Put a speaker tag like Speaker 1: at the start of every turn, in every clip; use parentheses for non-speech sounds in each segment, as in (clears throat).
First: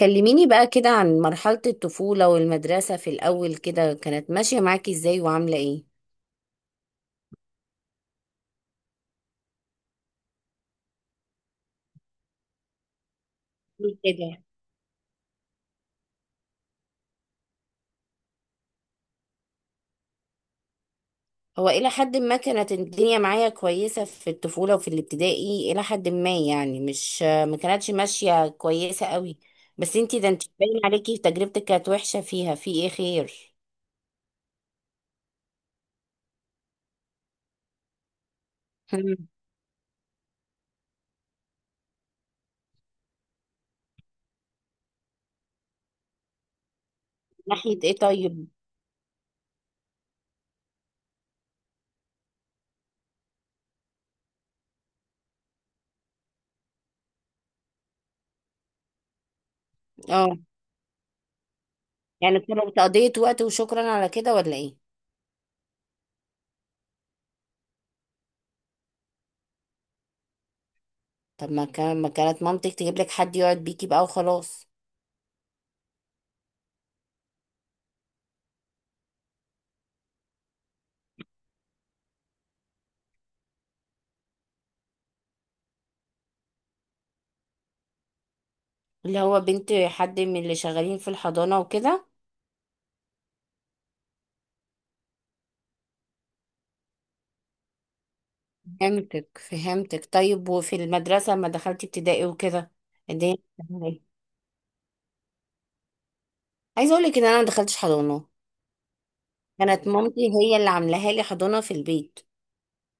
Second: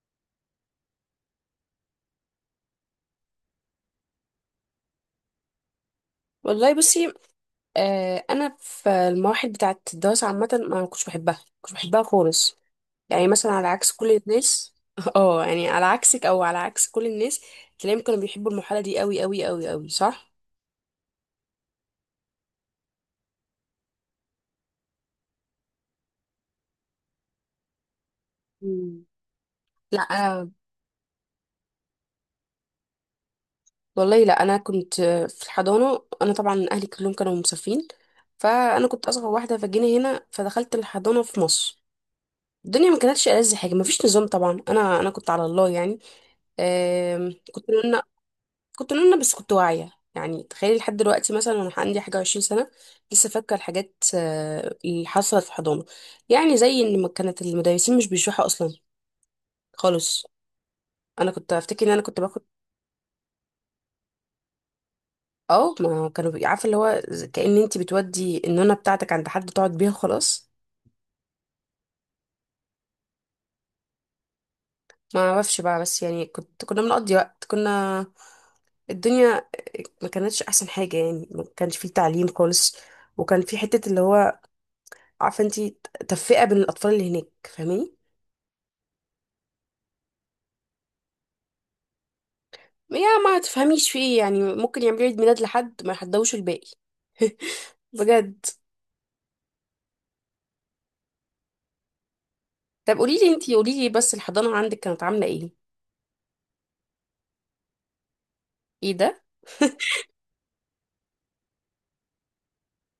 Speaker 1: كلميني بقى كده عن مرحلة الطفولة والمدرسة في الأول كده، كانت ماشية معاكي ازاي وعاملة ايه؟
Speaker 2: والله بصي. انا في المواحد بتاعه الدراسه عامه، ما كنتش بحبها، خالص. يعني مثلا على عكس
Speaker 1: قولي
Speaker 2: كل
Speaker 1: كده.
Speaker 2: الناس (laughs) اه يعني على عكسك او على عكس كل الناس، تلاقيهم كانوا بيحبوا المرحله دي قوي قوي قوي قوي، صح؟
Speaker 1: هو إلى حد ما كانت الدنيا معايا كويسة في الطفولة وفي الابتدائي، إلى حد ما يعني، مش ما كانتش ماشية
Speaker 2: مم.
Speaker 1: كويسة قوي. بس
Speaker 2: لا
Speaker 1: انت
Speaker 2: أنا
Speaker 1: باين عليكي تجربتك كانت وحشة، فيها في ايه خير؟
Speaker 2: والله، لا أنا كنت في الحضانة. أنا طبعا أهلي كلهم كانوا مسافرين، فأنا كنت أصغر
Speaker 1: مم.
Speaker 2: واحدة، فجينا هنا فدخلت الحضانة في مصر. الدنيا ما كانتش ألذ حاجة، ما فيش نظام طبعا. أنا كنت على الله يعني. آم، كنت
Speaker 1: ناحية ايه طيب؟
Speaker 2: كنت نونة، بس كنت واعية. يعني تخيلي، لحد دلوقتي مثلا وانا عندي حاجة و20 سنة لسه فاكرة الحاجات اللي حصلت في حضانة. يعني زي ان ما كانت المدرسين مش بيشرحوا اصلا خالص.
Speaker 1: اه،
Speaker 2: انا كنت افتكر ان انا كنت
Speaker 1: يعني
Speaker 2: باخد.
Speaker 1: كانوا تقضية وقت وشكرا على كده ولا ايه؟
Speaker 2: اه، ما كانوا عارفة اللي هو كأن انت بتودي النونة بتاعتك عند حد تقعد بيها خلاص.
Speaker 1: طب ما كانت مامتك تجيب لك حد يقعد بيكي بقى وخلاص.
Speaker 2: ما اعرفش بقى، بس يعني كنا بنقضي وقت. كنا... الدنيا ما كانتش احسن حاجة يعني، ما كانش فيه تعليم خالص. وكان في حتة اللي هو، عارفة انت، تفرقة بين الاطفال اللي هناك. فاهماني؟
Speaker 1: اللي هو بنت حد من اللي شغالين في الحضانة وكده.
Speaker 2: يا ما تفهميش في ايه، يعني ممكن يعملوا عيد ميلاد لحد ما يحضوش الباقي. (laughs) بجد.
Speaker 1: فهمتك، طيب. وفي المدرسة لما دخلتي ابتدائي وكده،
Speaker 2: طب قولي لي
Speaker 1: الدنيا
Speaker 2: انتي،
Speaker 1: كانت
Speaker 2: قولي
Speaker 1: عاملة
Speaker 2: لي
Speaker 1: إيه؟
Speaker 2: بس الحضانة عندك كانت عاملة ايه؟
Speaker 1: عايزة اقولك ان انا ما دخلتش حضانة.
Speaker 2: ايه ده! (laughs)
Speaker 1: كانت مامتي هي اللي عاملاها لي حضانة في البيت.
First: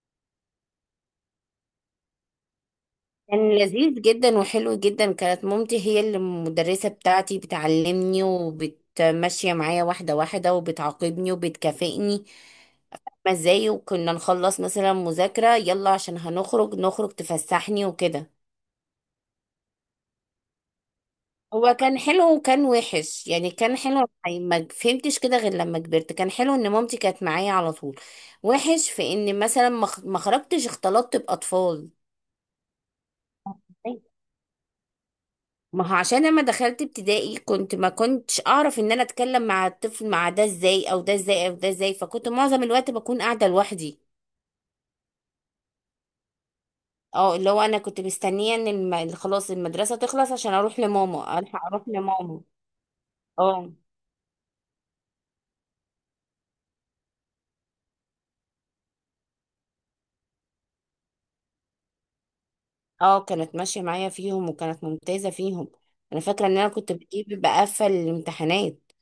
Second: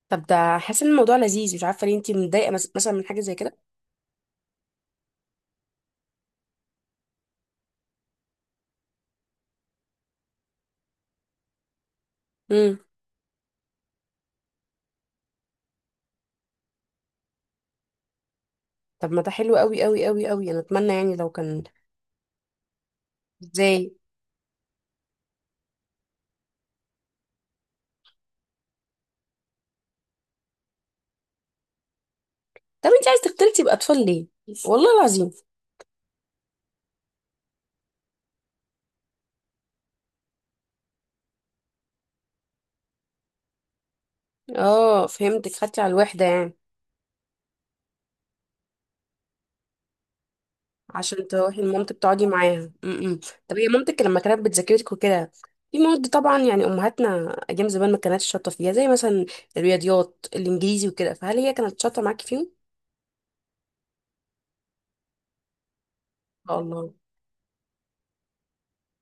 Speaker 2: طب ده حاسة ان الموضوع لذيذ، مش عارفة ليه انتي متضايقة مثلا من حاجة زي
Speaker 1: كان
Speaker 2: كده.
Speaker 1: لذيذ جدا وحلو جدا، كانت مامتي هي اللي المدرسة بتاعتي، بتعلمني وبتمشي معايا واحدة واحدة وبتعاقبني وبتكافئني.
Speaker 2: امم.
Speaker 1: ما ازاي، وكنا نخلص مثلا مذاكرة، يلا عشان هنخرج، نخرج تفسحني وكده.
Speaker 2: طب ما ده حلو قوي قوي قوي قوي! انا اتمنى يعني لو كان.
Speaker 1: هو كان حلو وكان وحش يعني، كان
Speaker 2: ازاي؟
Speaker 1: حلو يعني ما فهمتش كده غير لما كبرت. كان حلو ان مامتي كانت معايا على طول، وحش في ان مثلا ما خرجتش اختلطت باطفال.
Speaker 2: طب انتي عايز تختلطي باطفال ليه؟ والله العظيم.
Speaker 1: ما هو عشان لما دخلت ابتدائي ما كنتش اعرف ان انا اتكلم مع الطفل، مع ده ازاي او ده ازاي او ده ازاي، فكنت معظم الوقت بكون قاعدة لوحدي.
Speaker 2: اه فهمتك، خدتي على الوحدة يعني.
Speaker 1: اه، اللي هو انا كنت مستنية ان خلاص المدرسة تخلص عشان اروح
Speaker 2: عشان
Speaker 1: لماما،
Speaker 2: تروحي
Speaker 1: الحق اروح
Speaker 2: لمامتك تقعدي
Speaker 1: لماما.
Speaker 2: معاها. امم. طب هي
Speaker 1: اه،
Speaker 2: مامتك لما كانت بتذاكرك وكده، في مواد طبعا يعني، امهاتنا ايام زمان ما كانتش شاطره فيها، زي مثلا الرياضيات، الانجليزي وكده، فهل هي كانت شاطره معاكي فيهم؟
Speaker 1: اه، كانت ماشية معايا فيهم وكانت ممتازة فيهم. انا
Speaker 2: ما
Speaker 1: فاكرة ان
Speaker 2: شاء
Speaker 1: انا كنت
Speaker 2: الله،
Speaker 1: بجيب بقفل الامتحانات.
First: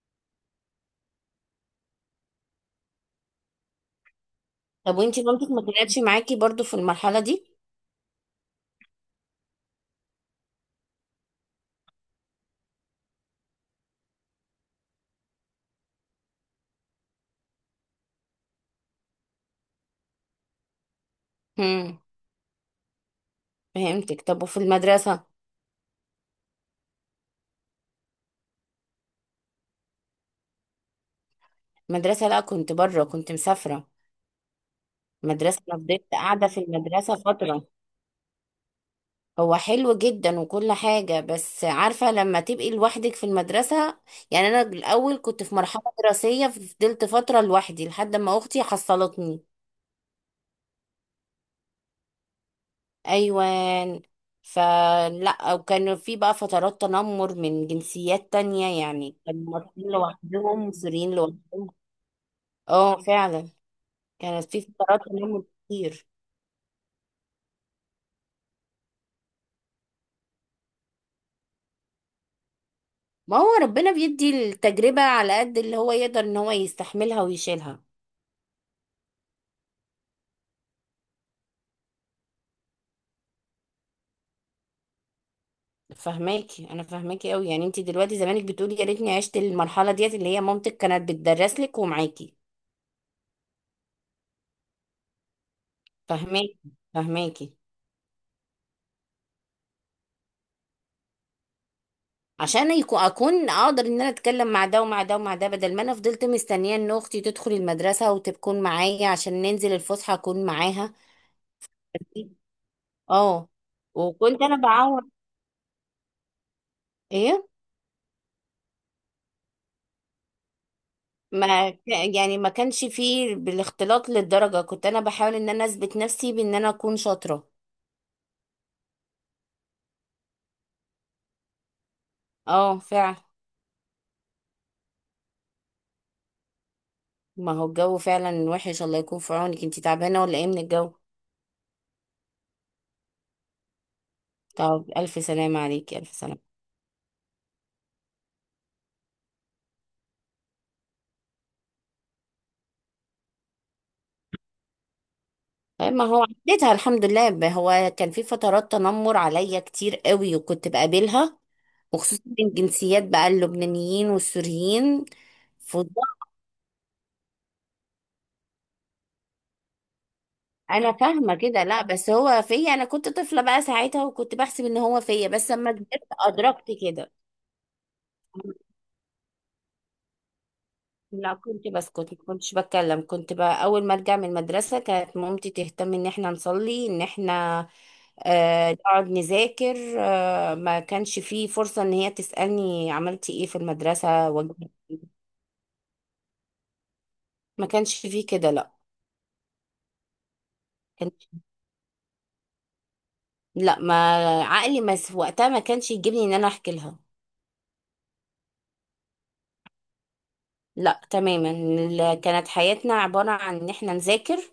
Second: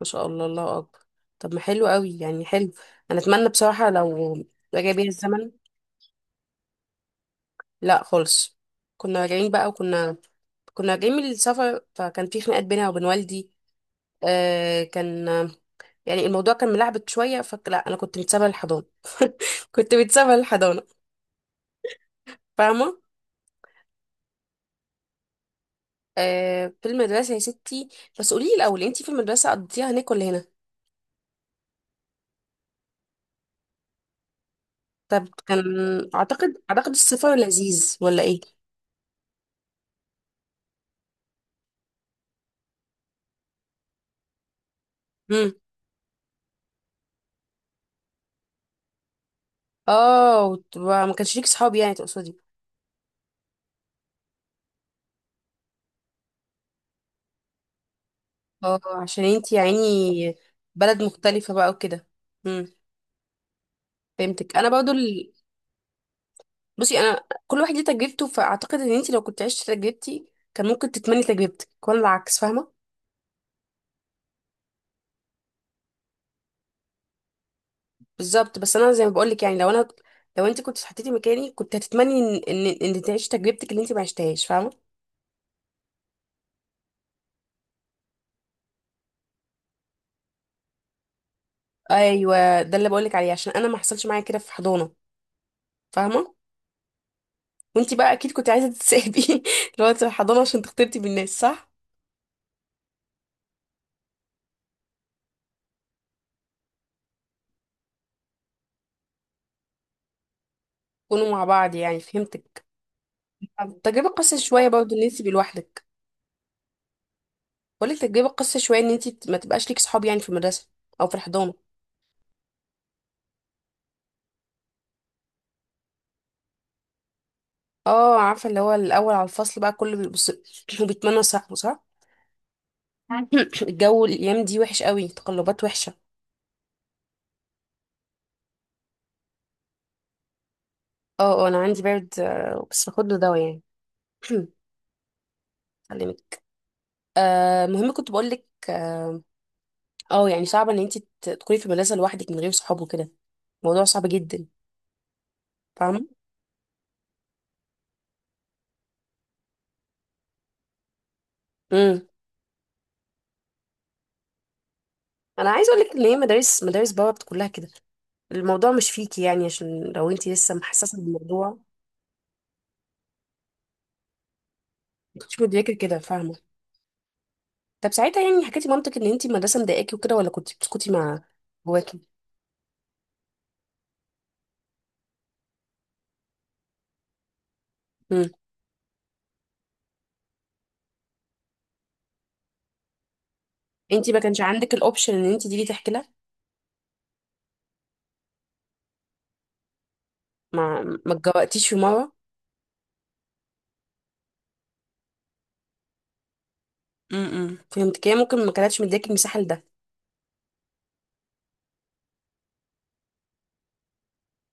Speaker 2: ما شاء الله، الله اكبر! طب ما حلو قوي يعني، حلو. انا اتمنى بصراحه لو رجع
Speaker 1: طب
Speaker 2: بيا
Speaker 1: وانتي
Speaker 2: الزمن.
Speaker 1: مامتك ما كانتش معاكي برضو في المرحلة دي؟
Speaker 2: لا خالص. كنا راجعين بقى وكنا... كنا راجعين من السفر، فكان في خناقات بينها وبين والدي. آه كان... يعني الموضوع كان ملعبك شويه، فلا انا كنت متسابه للحضانه. (laughs) كنت متسابه للحضانه.
Speaker 1: امم
Speaker 2: فاهمه؟
Speaker 1: فهمتك. طب وفي المدرسة؟
Speaker 2: في المدرسه يا ستي، بس قولي لي الاول، انت في المدرسه قضيتيها هناك ولا هنا؟
Speaker 1: المدرسة، لا، كنت بره، كنت مسافرة.
Speaker 2: طب كان...
Speaker 1: مدرسة، انا فضلت قاعدة في
Speaker 2: اعتقد
Speaker 1: المدرسة
Speaker 2: السفر
Speaker 1: فترة.
Speaker 2: لذيذ ولا ايه؟
Speaker 1: هو حلو جدا وكل حاجة، بس عارفة لما تبقي لوحدك في المدرسة، يعني انا الاول كنت
Speaker 2: امم.
Speaker 1: في مرحلة دراسية فضلت فترة لوحدي لحد ما اختي حصلتني.
Speaker 2: اه، ما كانش ليك صحاب يعني، تقصدي؟
Speaker 1: ايوان، فلا، وكان في بقى فترات تنمر من جنسيات
Speaker 2: اه،
Speaker 1: تانية، يعني
Speaker 2: عشان
Speaker 1: كانوا
Speaker 2: انت يعني
Speaker 1: مصريين لوحدهم
Speaker 2: بلد
Speaker 1: وسوريين
Speaker 2: مختلفه
Speaker 1: لوحدهم.
Speaker 2: بقى وكده. امم.
Speaker 1: اه، فعلا. كانت
Speaker 2: فهمتك.
Speaker 1: في
Speaker 2: انا برضو
Speaker 1: فترات تنمر كتير.
Speaker 2: بصي، انا كل واحد ليه تجربته، فاعتقد ان انت لو كنت عشت تجربتي كان ممكن تتمني تجربتك ولا العكس، فاهمه؟
Speaker 1: ما هو ربنا بيدي التجربة على قد اللي هو يقدر ان هو يستحملها ويشيلها.
Speaker 2: بالظبط. بس انا زي ما بقولك، يعني لو انا... لو انت كنت حطيتي مكاني كنت هتتمني ان تعيشي تجربتك اللي انت ما عشتهاش، فاهمه؟
Speaker 1: فهماكي، انا فهماكي قوي. يعني انت دلوقتي زمانك بتقولي يا ريتني عشت المرحلة ديت اللي هي مامتك كانت بتدرس لك ومعاكي.
Speaker 2: ايوه، ده اللي بقولك عليه، عشان انا ما حصلش معايا كده في حضانه، فاهمه؟
Speaker 1: فهماكي، فهماكي.
Speaker 2: وانت بقى اكيد كنت عايزه تتسابي (laughs) لو انت في الحضانه عشان تختلطي بالناس، صح؟
Speaker 1: عشان اكون اقدر ان انا اتكلم مع ده ومع ده ومع ده، بدل ما انا فضلت مستنيه ان اختي تدخل المدرسه وتكون معايا عشان ننزل الفسحه اكون معاها.
Speaker 2: كونوا مع بعض يعني، فهمتك.
Speaker 1: اه.
Speaker 2: طب تجربه قاسيه
Speaker 1: وكنت انا
Speaker 2: شويه برضه ان
Speaker 1: بعوض.
Speaker 2: انت تبقي لوحدك.
Speaker 1: ايه.
Speaker 2: بقولك تجربه قاسيه شويه ان انت ما تبقاش ليك صحاب يعني، في المدرسه او في الحضانه.
Speaker 1: ما ك- يعني ما كانش فيه بالاختلاط للدرجه، كنت انا بحاول ان انا اثبت نفسي بان انا اكون شاطره.
Speaker 2: اه عارفه، اللي هو الاول على الفصل بقى كله بيبص (clears throat) وبيتمنى صاحبه، صح؟
Speaker 1: اه، فعلا.
Speaker 2: (coughs) (laughs) الجو الايام دي وحش قوي، تقلبات وحشه.
Speaker 1: ما هو الجو فعلا وحش، الله يكون في عونك. انتي تعبانه ولا ايه من الجو؟
Speaker 2: اه، اه، انا عندي برد، بس باخد له دواء يعني. (coughs)
Speaker 1: طب الف سلامه
Speaker 2: (clears throat)
Speaker 1: عليكي، الف
Speaker 2: اكلمك.
Speaker 1: سلامه.
Speaker 2: المهم كنت بقول لك يعني صعب ان انت تكوني في مدرسه لوحدك من غير صحاب وكده. الموضوع صعب جدا،
Speaker 1: طيب، ما
Speaker 2: فاهمه؟
Speaker 1: هو عديتها الحمد لله. هو كان في فترات تنمر عليا كتير قوي، وكنت بقابلها.
Speaker 2: امم.
Speaker 1: وخصوصا من جنسيات بقى، اللبنانيين والسوريين.
Speaker 2: انا عايزه اقول لك ان
Speaker 1: فضاء.
Speaker 2: هي، مدارس بابا، كلها كده. الموضوع مش فيكي يعني، عشان لو انت لسه
Speaker 1: انا
Speaker 2: محسسه
Speaker 1: فاهمه
Speaker 2: بالموضوع،
Speaker 1: كده، لا بس هو فيا، انا كنت طفله بقى ساعتها وكنت بحسب ان هو فيا،
Speaker 2: مش
Speaker 1: بس لما
Speaker 2: مدركه كده،
Speaker 1: كبرت
Speaker 2: فاهمه؟
Speaker 1: ادركت كده.
Speaker 2: طب ساعتها يعني حكيتي مامتك ان انت المدرسه مضايقاكي وكده ولا كنت بتسكتي مع
Speaker 1: لا، كنت
Speaker 2: جواكي؟
Speaker 1: بسكت، ما كنتش بتكلم. كنت بقى اول ما ارجع من المدرسه كانت مامتي تهتم ان احنا نصلي، ان احنا
Speaker 2: امم.
Speaker 1: نقعد نذاكر، ما كانش فيه فرصة ان هي تسألني عملتي ايه في
Speaker 2: انت ما
Speaker 1: المدرسة،
Speaker 2: كانش
Speaker 1: واجب-.
Speaker 2: عندك الاوبشن ان انت تيجي تحكي لها؟
Speaker 1: ما كانش فيه كده، لا.
Speaker 2: ما
Speaker 1: كان
Speaker 2: ما اتجوقتيش في مره؟
Speaker 1: ما عقلي ما س- وقتها ما كانش يجيبني ان انا احكي لها.
Speaker 2: امم. فهمت كده، ممكن ما كانتش مدياكي المساحه لده.
Speaker 1: لا تماما، كانت حياتنا عبارة عن ان احنا نذاكر،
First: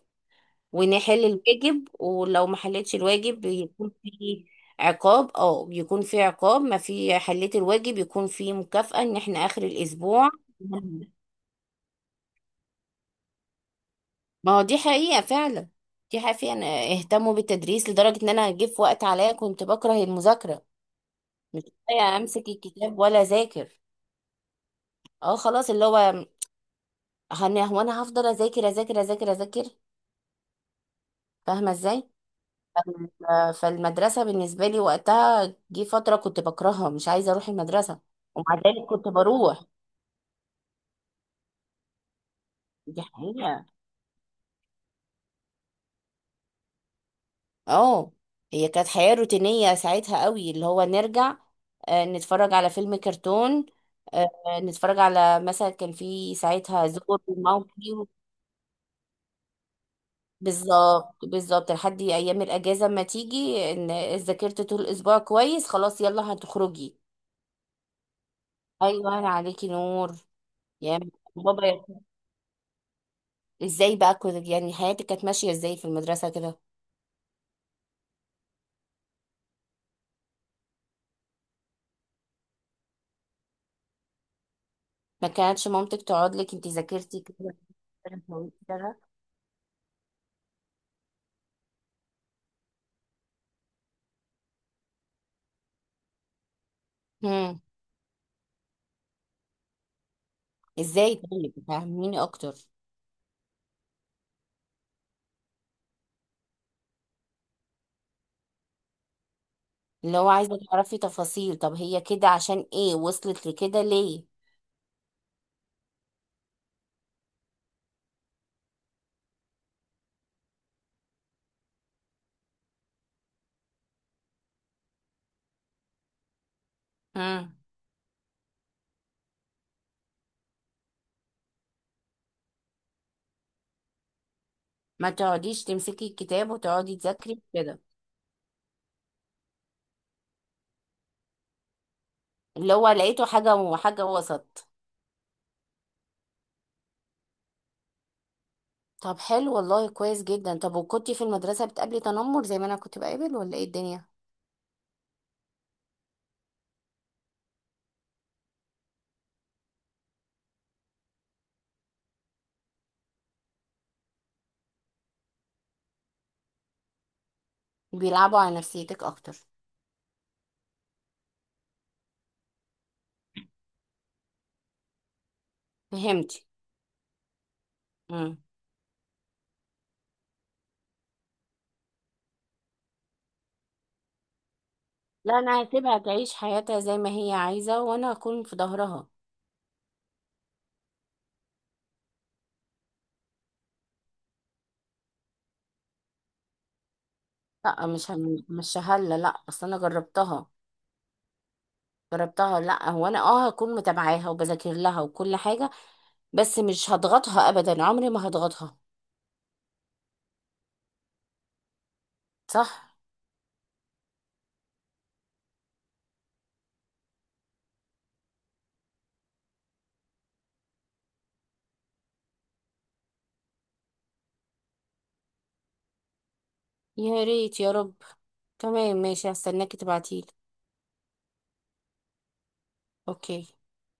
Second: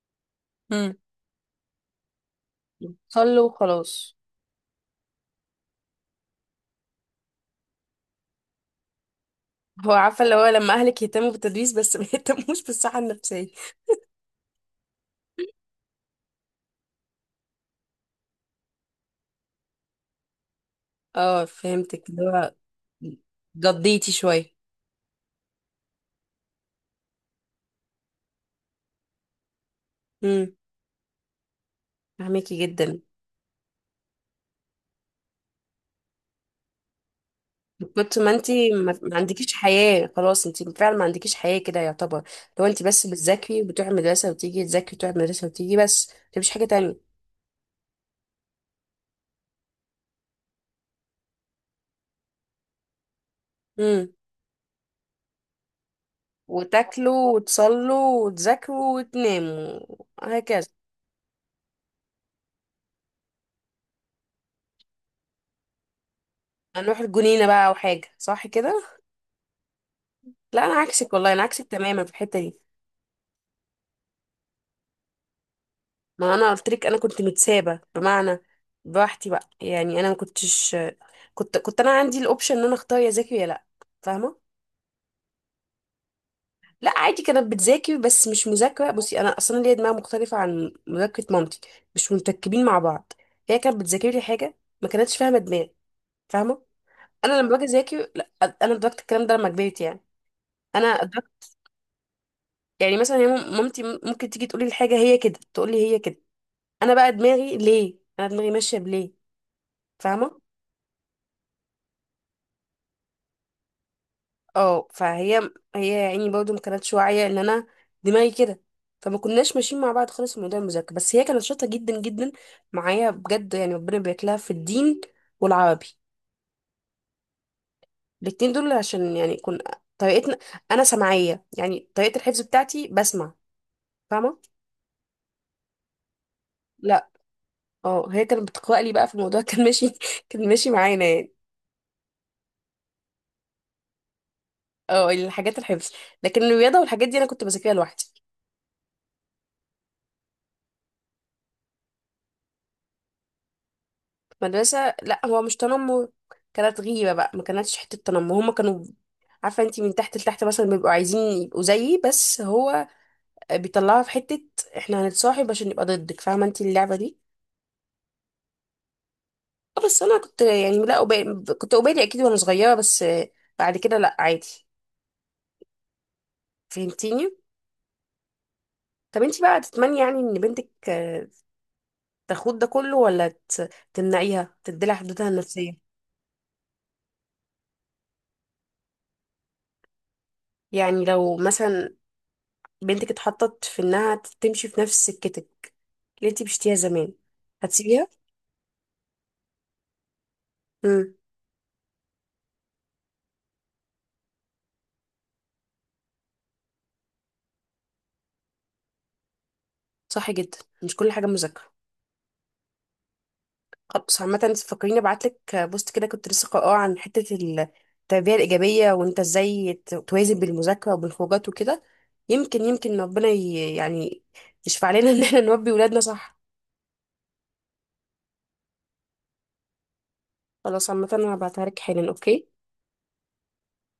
Speaker 2: امم.
Speaker 1: ونحل الواجب. ولو ما حلتش الواجب
Speaker 2: صلوا
Speaker 1: يكون
Speaker 2: وخلاص.
Speaker 1: في عقاب، يكون في عقاب. ما في حليت الواجب يكون في مكافأة، ان احنا اخر
Speaker 2: هو عارفه
Speaker 1: الاسبوع.
Speaker 2: اللي هو، لما اهلك يهتموا بالتدريس بس ما (laughs) يهتموش بالصحه النفسيه.
Speaker 1: ما هو دي حقيقة فعلا. دي حقيقة. اهتموا بالتدريس لدرجة إن أنا جه في وقت عليا كنت بكره المذاكرة،
Speaker 2: اه
Speaker 1: مش
Speaker 2: فهمتك،
Speaker 1: لاقية
Speaker 2: اللي
Speaker 1: أمسك
Speaker 2: هو
Speaker 1: الكتاب ولا أذاكر.
Speaker 2: جضيتي شويه.
Speaker 1: اه خلاص، اللي هو هو أنا هفضل أذاكر أذاكر أذاكر أذاكر.
Speaker 2: امم.
Speaker 1: فاهمة إزاي؟
Speaker 2: فهميكي جدا.
Speaker 1: فالمدرسة بالنسبة لي وقتها جه فترة كنت بكرهها، مش عايزة أروح المدرسة،
Speaker 2: ما انت،
Speaker 1: ومع ذلك
Speaker 2: ما
Speaker 1: كنت
Speaker 2: ما عندكيش
Speaker 1: بروح.
Speaker 2: حياه خلاص. انت فعلا ما عندكيش حياه كده يعتبر. لو انت
Speaker 1: دي
Speaker 2: بس بتذاكري
Speaker 1: حقيقة.
Speaker 2: وبتروحي المدرسه، وتيجي تذاكري وتروحي المدرسه وتيجي بس، انت مفيش حاجه تانية.
Speaker 1: اه، هي كانت حياة روتينية ساعتها قوي، اللي هو نرجع، نتفرج على فيلم كرتون،
Speaker 2: امم.
Speaker 1: آه، نتفرج على، مثلا كان في ساعتها زور
Speaker 2: وتاكلوا
Speaker 1: وماوكي.
Speaker 2: وتصلوا وتذاكروا وتناموا، هكذا.
Speaker 1: بالظبط، بالظبط، لحد ايام الاجازة ما تيجي، ان ذاكرت طول الاسبوع كويس، خلاص يلا هتخرجي.
Speaker 2: هنروح الجنينة بقى أو حاجة، صح كده؟
Speaker 1: ايوه، انا عليكي نور.
Speaker 2: لا أنا
Speaker 1: يا
Speaker 2: عكسك، والله أنا
Speaker 1: بابا،
Speaker 2: عكسك
Speaker 1: أخي.
Speaker 2: تماما في الحتة دي.
Speaker 1: ازاي بقى كنت، يعني حياتك كانت ماشية ازاي في المدرسة
Speaker 2: ما أنا
Speaker 1: كده؟
Speaker 2: قلت لك أنا كنت متسابة، بمعنى براحتي بقى. يعني أنا ما كنتش... كنت أنا عندي الأوبشن إن أنا أختار يا ذاكر يا لأ. فاهمة؟
Speaker 1: ما كانتش مامتك تقعد لك انت
Speaker 2: لا،
Speaker 1: ذاكرتي
Speaker 2: عادي كانت
Speaker 1: كده؟
Speaker 2: بتذاكر، بس مش مذاكرة.
Speaker 1: (laughs)
Speaker 2: بصي، أنا أصلا ليا دماغ مختلفة عن مذاكرة مامتي، مش متركبين مع بعض. هي كانت بتذاكر لي حاجة، ما كانتش فاهمة دماغي. فاهمة؟ أنا لما
Speaker 1: هم.
Speaker 2: باجي أذاكر... لا، أنا أدركت الكلام ده لما كبرت يعني. انا
Speaker 1: ازاي
Speaker 2: أدركت.
Speaker 1: طيب، فهميني اكتر.
Speaker 2: يعني مثلا هي مامتي ممكن تيجي تقولي الحاجه هي كده، تقولي هي كده. انا بقى دماغي ليه؟ انا دماغي ماشيه بليه،
Speaker 1: اللي هو
Speaker 2: فاهمه؟
Speaker 1: عايزه تعرفي تفاصيل، طب هي كده عشان ايه وصلت لكده ليه؟
Speaker 2: اه، فهي يعني برضه ما كانتش واعيه ان انا دماغي كده. فما كناش ماشيين مع بعض خالص في موضوع المذاكره. بس هي كانت شاطره جدا جدا معايا بجد، يعني ربنا يباركلها في الدين والعربي،
Speaker 1: امم.
Speaker 2: الاتنين دول. عشان يعني طريقتنا، انا سمعيه يعني، طريقه الحفظ بتاعتي بسمع، فاهمه؟
Speaker 1: ما تقعديش تمسكي الكتاب وتقعدي
Speaker 2: لا،
Speaker 1: تذاكري كده.
Speaker 2: اه هي كانت بتقرأ لي بقى، في الموضوع كان ماشي (laughs) كان ماشي معانا يعني.
Speaker 1: اللي هو لقيته حاجه وحاجه وسط.
Speaker 2: اه، الحاجات الحفظ، لكن الرياضة والحاجات دي أنا كنت بذاكرها لوحدي.
Speaker 1: طب حلو والله، كويس جدا. طب وكنتي في المدرسه بتقابلي تنمر زي ما انا كنت بقابل، ولا ايه الدنيا؟
Speaker 2: مدرسة لا، هو مش تنمر، كانت غيبة بقى، ما كانتش حتة تنمر. هما كانوا، عارفة انتي، من تحت لتحت، مثلا بيبقوا عايزين يبقوا زيي، بس هو بيطلعها في حتة احنا هنتصاحب عشان نبقى ضدك. فاهمة انتي اللعبة دي؟
Speaker 1: بيلعبوا على نفسيتك اكتر.
Speaker 2: اه، بس أنا كنت يعني لا أبالي. كنت أبالي أكيد وأنا صغيرة، بس بعد كده لا، عادي.
Speaker 1: فهمتي.
Speaker 2: فهمتيني؟
Speaker 1: امم.
Speaker 2: طب انتي بقى تتمني يعني ان بنتك، تاخد ده كله ولا تمنعيها تديلها حدودها
Speaker 1: لا، انا
Speaker 2: النفسية؟
Speaker 1: هسيبها تعيش حياتها زي ما هي عايزه، وانا هكون في ظهرها.
Speaker 2: يعني لو مثلا بنتك اتحطت في انها تمشي في نفس سكتك اللي انت مشيتيها زمان،
Speaker 1: لا،
Speaker 2: هتسيبيها؟
Speaker 1: مش هلا لا، اصل انا جربتها.
Speaker 2: امم.
Speaker 1: جربتها ولا لا. هو انا، هكون متابعاها وبذاكر لها وكل حاجه، بس مش هضغطها ابدا، عمري ما هضغطها.
Speaker 2: صح جدا، مش كل حاجه مذاكره.
Speaker 1: صح.
Speaker 2: خلاص عامه، فكريني ابعت لك بوست كده كنت لسه قاراه عن حته التربيه الايجابيه، وانت ازاي توازن بالمذاكره وبالخروجات وكده. يمكن ربنا يعني يشفع لنا (laughs) ان احنا نربي ولادنا صح.
Speaker 1: يا ريت يا رب. تمام ماشي، هستناكي تبعتيلي.
Speaker 2: خلاص عامه، انا هبعتها لك حالا. اوكي.
Speaker 1: اوكي.